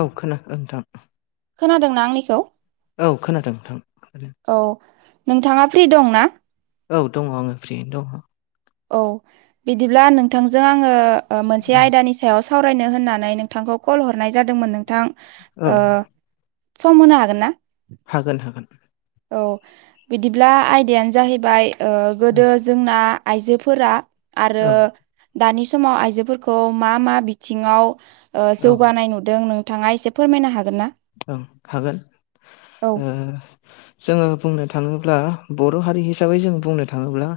औ खोनादों नोंथां खोनादों ना आंनिखौ औ खोनादों नोंथां खोनादों औ नोंथाङा फ्रि दं ना औ दङ आङो फ्रियैनो दङ औ बिदिब्ला नोंथांजों आङो मोनसे दङ आयदानि सा सायाव सावरायनो होननानै नोंथांखौ कल हरनाय जादोंमोन नोंथां औ सम होनो हागोन ना हागोन हागोन औ बिदिब्ला आयदायानो जाहैबाय औ गोदो जोंना आइजोफोरा आरो दानि समाव आइजोफोरखौ मा मा बिथिंङाव औ जौगानाय नुदों नोंथांङा एसे फोरमायनो हागोन ना ओं हागोन औ जोंङो बुंनो थांङोब्ला बर' हारि हिसाबै जों बुंनो थांङोब्ला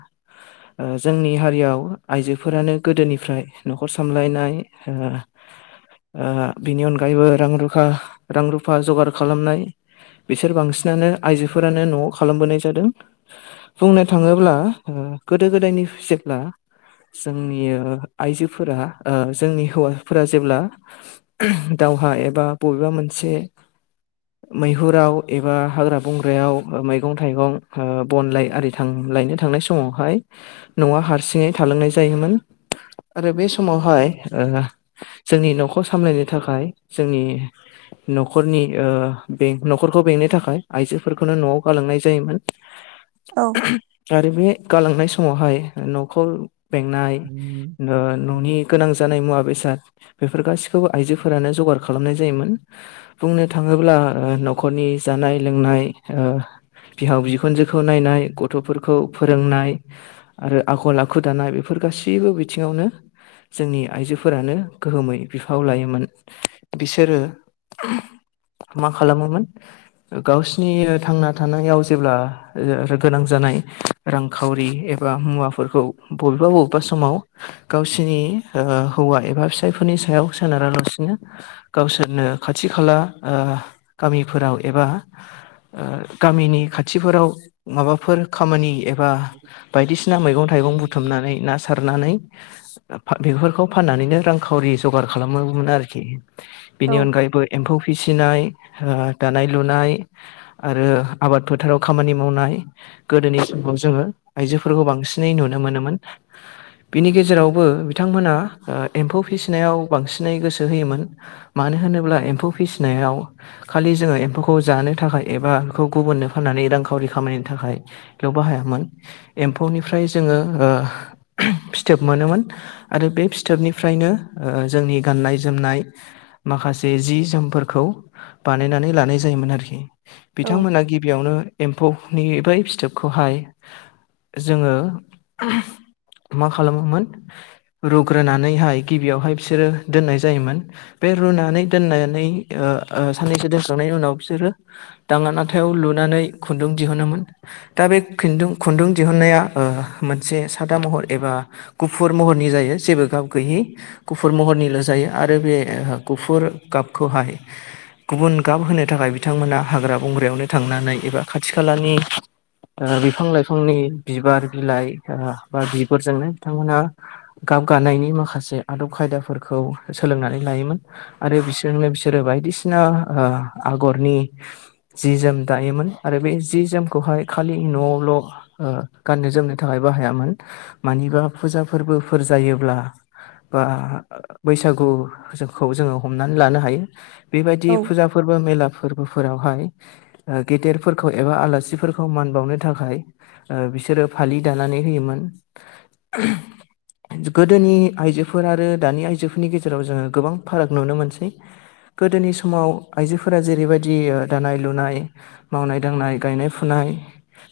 जोंनि हारियाव आइजोफोरानो गोदोनिफ्राय न'खर सामलायनाय बिनि अनगायैबो रां रुफा रां रुफा जगार खालामनाय बिसोर बांसिनानो आइजोफोरानो न'आव खालामबोनाय जादों बुंनो थांङोब्ला गोदो गोदायनि जेब्ला जोंनि आइजोफोरा जोंनि हौवाफोरा जेब्ला दावहा एबा बबेबा मोनसे मैहुराव एबा हाग्रा बंग्रायाव मैगं थाइगं बनलाय आरि थां लायनो थांनाय समावहाय न'आ हारसिंङै थालांनाय जायोमोन आरो बे समावहाय जोंनि न'खौ सामलायनो थाखाय जोंनि न'खरनि बे न'खरखौ बेंनो थाखाय आइजोफोरखौनो न'आव गालांनाय जायोमोन औ आरो बे गालांनाय समावहाय न'खौ बेंनाय न'नि गोनां जानाय मुवा बेसाद बेफोर गाैखौबो आइजोफोरानो जगार खालामनाय जायोमोन। बुंनो थांङोब्ला न'खरनि जानाय लोंनाय बिहाव बिखुनजोखौ नायनाय गथ'फोरखौ फोरोंनाय आरो आखल आखु दानाय बेफोर गासैबो बिथिंङावनो जोंनि आइजोफोरानो गोहोमै बिफाव लायोमोन बिसोरो मा खालामोमोन गावसिनि थांना थानायाव जेब्ला गोनां जानाय रांखावरि एबा मुवाफोरखौ बबेबा बबेबा समाव गावसोरनि ओ हौवा एबा फिसायफोरनि सायाव सोनारालासिनो गावसोरनो खाथि खाला गामिफोराव एबा गामिनि खाथिफोराव माबाफोर खामानि एबा बायदिसिना मैगं थाइगं बुथुमनानै सारनानै बेफोरखौ फाननानैनो रांखावरि जगार खालामोमोन आरोखि औ बेनि अनगायैबो एम्फौ फिसिनाय दानाय लुनाय आरो आबाद फोथाराव खामानि मावनाय गोदोनि समाव जोंङो आइजोफोरखौ बांसिनै नुनो मोनोमोन। बिनि गेजेरावबो बिथांमोना एम्फौ फिसिनायाव बांसिनै गोसो होयोमोन। मानो होनोब्ला एम्फौ फिसिनायाव खालि जोंङो एम्फौखौ जानो थाखाय एबा बेखौ गुबुननो फाननानै रांखावरि खामायनो थाखाय बेयाव बाहायामोन एम्फौनिफ्राय जोंङो फिथोब मोनोमोन। आरो बे फिथोबनिफ्रायनो जोंनि गाननाय जोमनाय माखासे जि जोमफोरखौ बानायनानै लानाय जायोमोन आरोखि औ बिथांमोना गिबियावनो एम्फौनि बै फिथोबखौहाय जोंङो मा खालामोमोन रुग्रोनानैहाय गिबियावहाय बिसोरो दोननाय जायोमोन बे रुनानै दोननानै साननैसो दोनखांनायनि उनाव बिसोरो दांङा नाथायाव लुनानै खुन्दुं दिहुनोमोन दा बे खिन्दुं खुन्दुं दिहुनन्नाया मोनसे सादा महर एबा गुफुर महरनि जायो जेबो गाब गैयि गुफुर महरनिल' जायो आरो बे गुफुर गाबखौहाय गुबुन गाब होनो थाखाय बिथांमोना हाग्रा बंग्रायावनो थांनानै एबा खाथि खालानि बिफां लाइफांनि बिबार बिलाइ बा बिबजोंनो बिथांमोनहा गाब गानायनि माखासे आदब खायदाफोरखौ सोलोंनानै लायोमोन। आरो बिसोरनो बिसोरो बायदिसिना ओ आगरनि जि जोम दायोमोन आरो बे जि जोमखौहाय खालि नआवल' ओ गाननो जोमनो थाखाय बाहायामोन मानिबा फुजा फोरबोफोर जायोब्ला बा बैसागुखौ जोङो हमनानै लानो हायो बेबायदि औ फुजा फोरबो मेला फोरबोफोरावहाय गेदेरफोरखौ एबा आलासिफोरखौ मान बावनो थाखाय ओ बिसोरो फालि दानानै होयोमोन। गोदोनि आइजोफोर आरो दानि आइजोफोरनि गेजेराव जोङो गोबां फाराग नुनो मोनसै गोदोनि समाव आइजोफोरा जेरैबायदि ओ दानाय लुनाय मावनाय दांनाय गायनाय फुनाय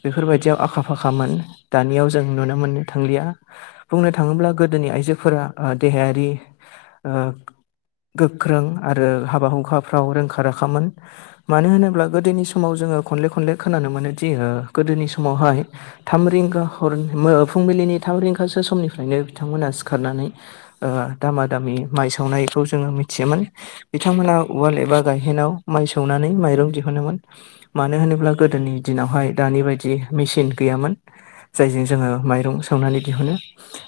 बेफोरबायदियाव आखा फाखामोन दानियाव जों नुनो मोननो थांलिया। बुंनो थाङोब्ला गोदोनि ओ आइजोफोरा देहायारि ओ गोख्रों आरो हाबा हुखाफ्राव रोंखा राखामोन। मानो होनोब्ला गोदोनि समाव जोङो खनले खनले खोनानो मोनोदि ओ गोदोनि समावहाय थाम रिंगा हर फुंबिलिनि थाम रिंगासो समनिफ्रायनो बिथांमोना सिखारनानै ओ दामा दामि माइ सौवनाय खौ जोङो मिथियोमोन बिथांमोनहा उवाल एबा गायहेनाव माइ सौनानै माइरं दिहुनोमोन। मानो होनोब्ला गोदोनि दिनावहाय दानि बायदि मेचिन गैयामोन। जायजों जोङो माइरं सोमनानै दिहुनो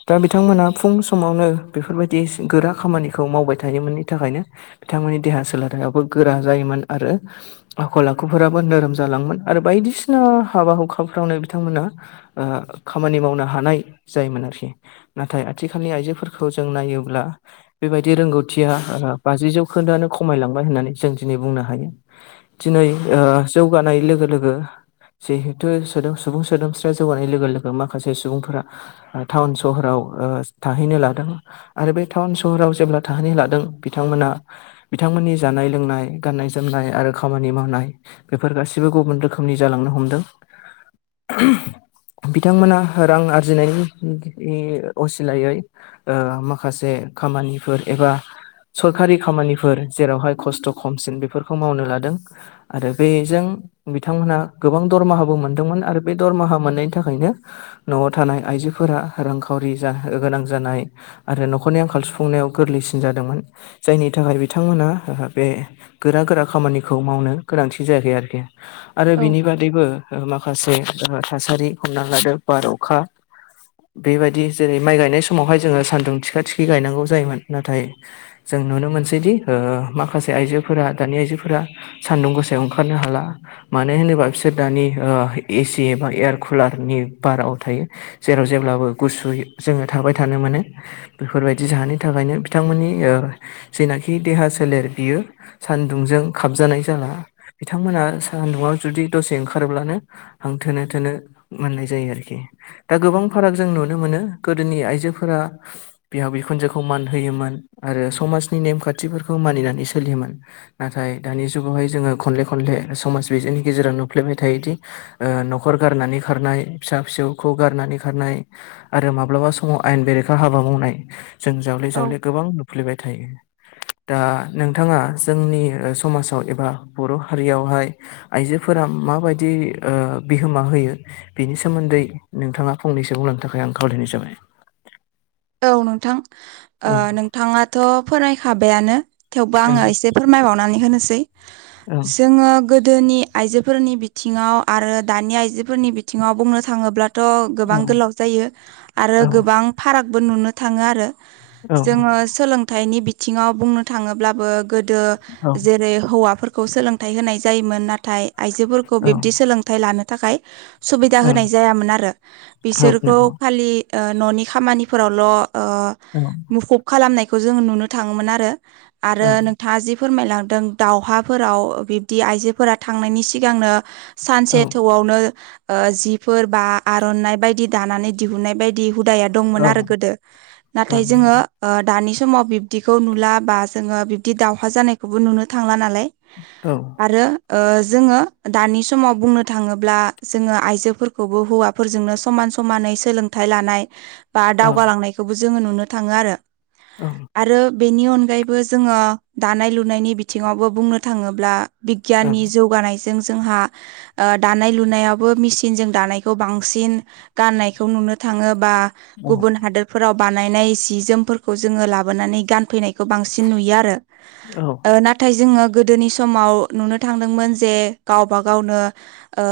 दा बिथांमोना फुं समावनो बेफोरबायदि गोरा खामानिखौ मावबाय थायोमोननि थाखायनो बिथांमोननि देहा सोलेरयाबो गोरा जायोमोन आरो आखल आखुफोराबो नोरोम जालांयोन आरो बायदिसिना हाबा हुखाफ्रावनो बिथांमोना ओ खामानि मावनो हानाय जायोमोन आरोखि नाथाय आथिखालनि आइजोफोरखौ जों नायोब्ला बेबायदि रोंगौथि थिया बाजि जौखोन्दोयानो खमायलांबाय होननानै जों दिनै बुंनो हायो दिनै ओ जौगानाय लोगो लोगो जिहेथु सोदोम सुबुं सोदोमस्रिया जौगानाय लोगो लोगो माखासे सुबुंफोरा टाउन सहराव थाहैनो लादों आरो बे टाउन सहराव जेब्ला थाहैनो लादों बिथांमोना बिथांमोननि जानाय लोंनाय गान्नाय जोमनाय आरो खामानि मावनाय बेफोर गासिबो गुबुन रोखोमनि जालांनो हमदों बिथांमोना रां आरजिनायनि असिलायै ओ माखासे खामानिफोर एबा सरखारि खामानिफोर जेरावहाय खस्थ' खमसिन बेफोरखौ मावनो लादों आरो बेजों बिथांमोनहा गोबां दरमाहाबो मोनदोंमोन आरो बे दरमाहा मोननायनि थाखायनो न'आव थानाय आइजोफोरा रांखावरि जा गोनां जानाय आरो न'खरनि आंखाल सुफुंनायाव गोरलैसिन जादोंमोन जायनि थाखाय बिथांमोना बे गोरा गोरा खामानिखौ मावनो गोनांथि जायाखै आरोखि आरो औ बिनि बादैबो माखासे थासारि हमना लादो बार अखा बेबायदि जेरै माइ गायनाय समावहाय जोङो सान्दुं थिखा थिखि गायनांगौ जायोमोन नाथाय जों नुनो मोनसैदि ओ माखासे आइजोफोरा दानि आइजोफोरा सान्दुं गोसायाव ओंखारनो हाला मानो होनोबा बिसोर दानि ओ एसि एबा एयारकुलारनि बाराव थायो जेराव जेब्लाबो गुसु जोङो थाबाय थानो मोनो बेफोरबायदि जाहोननि थाखायनो बिथांमोननि जेनाखि देहा सोलेर बियो सान्दुंजों खाबजानाय जाला बिथांमोना सान्दुंआव जुदि दसे ओंखारब्लानो आं थोनो थोनो मोननाय जायो आरोखि दा गोबां फाराग जों नुनो मोनो गोदोनि आइजोफोरा बिहाव बिखुनजोखौ मान होयोमोन आरो समाजनि नेमखान्थिफोरखौ मानिनानै सोलियोमोन। नाथाय दानि जुगावहाय जोङो खनले खनले समाज बिजोंनि गेजेराव नुफ्लेबाय थायोदि ओ नखर गारनानै खारनाय फिसा फिसौखौ गारनानै खारनाय आरो माब्लाबा समाव आयेन बेरेखा हाबा मावनाय जों जावले औ जावले गोबां नुफ्लेबाय थायो। दा नोंथाङा जोंनि समाजाव एबा बर' हारियावहाय आइजोफोरा माबायदि ओ बिहोमा होयो? बेनि सोमोन्दै नोंथाङा फंनैसो बुंलांनो थाखाय आं खावलायनाय जाबाय। औ नोंथां ओ औ नोंथाङाथ' फोरामायखाबायानो थेवबो औ आङो एसे फोरमायबावनानै होनोसै औ जोङो गोदोनि आइजोफोरनि बिथिङाव आरो दानि आइजोफोरनि बिथिङाव बुंनो थाङोब्ला थ' औ गोबां गोलाव जायो आरो औ गोबां फारागबो नुनो थाङो आरो। जोङो सोलोंथाइनि बिथिङाव बुंनो थाङोब्लाबो गोदो औ जेरै हौवाफोरखौ सोलोंथाइ होनाय जायोमोन नाथाय आइजोफोरखौ बिब्दि सोलों थाइ लानो थाखाय सुबिदा ओं होनाय जायामोन आरो औ बिसोरखौ नंगौ खालि ओ न'नि खामानिफोरावल' ओ औ मुखुब खालामनायखौ जोंङो नुनो थाङोमोन आरो औ आरो नोंथाङा जि फोरमायलांदों दावहाफोराव बिब्दि आइजोफोरा थांनायनि सिगांनो औ सानसे थौवावनो ओ जिफोर बा आर'नाय बायदि दानानै दिहुनाय बायदि हुदाया औ दंमोन आरो गोदो नाथाय जोङो ओ दानि समाव बिब्दिखौ नुला बा जोङो बिब्दि दावहा जानायखौबो नुनो थांला नालाय। औ आरो ओ जोङो दानि समाव बुंनो थाङोब्ला जोङो आइजोफोर खौबो हौवाफोरजोंनो समान समानै सोलोंथाइ लानाय बा दावगालांनायखोबो जोङो नुनो थाङो आरो औ आरो बेनि अनगायैबो जोङो दानाय लुनायनि बिथिङावबो बुंनो थाङोब्ला औ बिगियाननि जौगानायजों जोंहा ओ दानाय लुनायावबो मेचिनजों दानायखौ बांसिन गाननायखौ नुनो थाङो बा ओं गुबुन हादोरफोराव बानायनाय सि जोमफोरखौ जोङो लाबोनानै गानफैनाय खो बांसिन नुयो आरो औ ओ ना नाथाय जोङो गोदोनि समाव नुनो थांदोंमोन जे गावबा गावनो ओ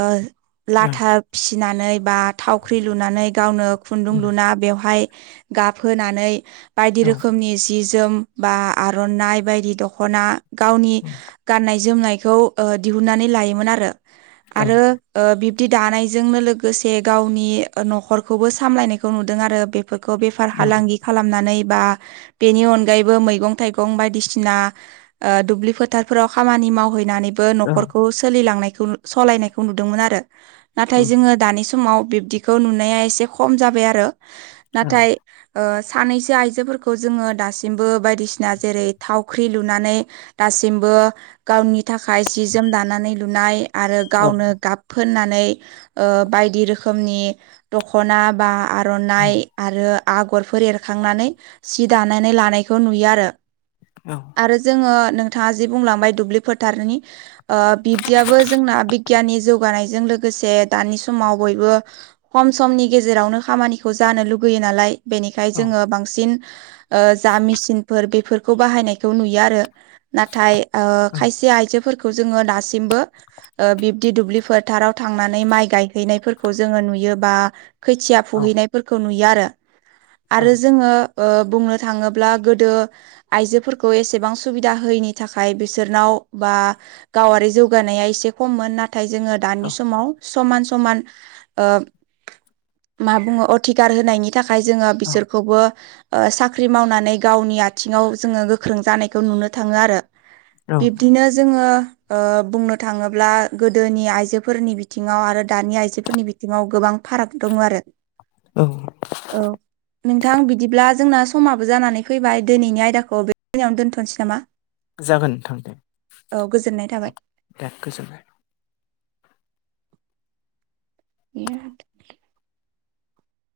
लाथा फिसिनानै बा थावख्रि लुनानै गावनो खुन्दुं लुना बेवहाय गाब होनानै बायदि ओं औ ओं रोखोमनि जि जोम बा आर'नाइ बायदि दखना गावनि गाननाय जोमनायखौ ओ दिहुननानै लायोमोन आरो आरो ओ बिब्दि दानायजोंनो लोगोसे गावनि नखरखौबो सामलायनायखौ नुदों आरो बे खो बेफार औ फालांगि खालामनानै बा बेनि अनगायैबो मैगं थाइगं बायदिसिना ओ दुब्लि फोथारफोराव खामानि मावहैनानै बो औ नखरखौ सोलिलांनायखौ सलायनायखौ नुदोंमोन आरो। नाथाय जोङो दानि समाव बिब्दिखौ नुनाया एसे खम जाबाय आरो नाथाय ओ सानैसो आइजोफोरखौ जोङो दासिमबो बायदिसिना जेरै थावख्रि लुनानै दासिमबो गावनि थाखाय जि जोम दानानै लुनाय आरो गावनो गाब फोननानै ओ बायदि रोखोमनि दखना बा आर'नाइ आरो आगरफोर एरखांनानै सि दानानै लानायखौ नुयो आरो। औ आरो जोङो नोंथाङा जि बुंलांबाय दुब्लि फोथारनि ओ बिब्दियाबो जोंना बिगियाननि जौगानायजों लोगोसे दानि समाव बयबो खम समनि गेजेरावनो खामानिखौ जानो लुबोयो नालाय बेनिखाय जोङो बांसिन ओ जा मेचिनफोर बेफोरखौ बाहायनायखौ नुयो आरो। नाथाय खायसे आइजोफोरखौ जोङो दासिमबो बिब्दि दुब्लि फोथाराव थांनानै माइ गायहैनायफोरखौ जोङो नुयोबा खोथिया फुहैनायफोरखौ नुयो आरो आरो जोङो ओ बुंनो थाङोब्ला गोदो आइजोफोरखौ एसेबां सुबिदा होयैनि थाखाय बिसोरनाव बा गावारि जौगानाया एसे खममोन नाथ थाय जोङो दानि समाव समान समान मा बुङो अधि- -खार होनायनि थाखाय जोङो औ बिसोरखौबो साख्रि मावनानै गावनि आथिङाव जोङो गोख्रों जानायखौ नुनो थाङो आरो औ औ बिदिनो जोङो बुंनो थाङोब्ला गोदोनि आइजोफोरनि बिथिङाव आरो दानि आइजोफोरनि बिथ थिंआव गोबां फाराग दङ' आरो औ औ नोंथां बिदिब्ला जोंना समाबो जानानै फैबाय दिनैनि आयदाखौ बे दिनो दोनथ'नोसै नामा [inaudible] जागोन नोंथां दे औ गोजोननाय थाबाय दे गोजोनबाय [unintelligible]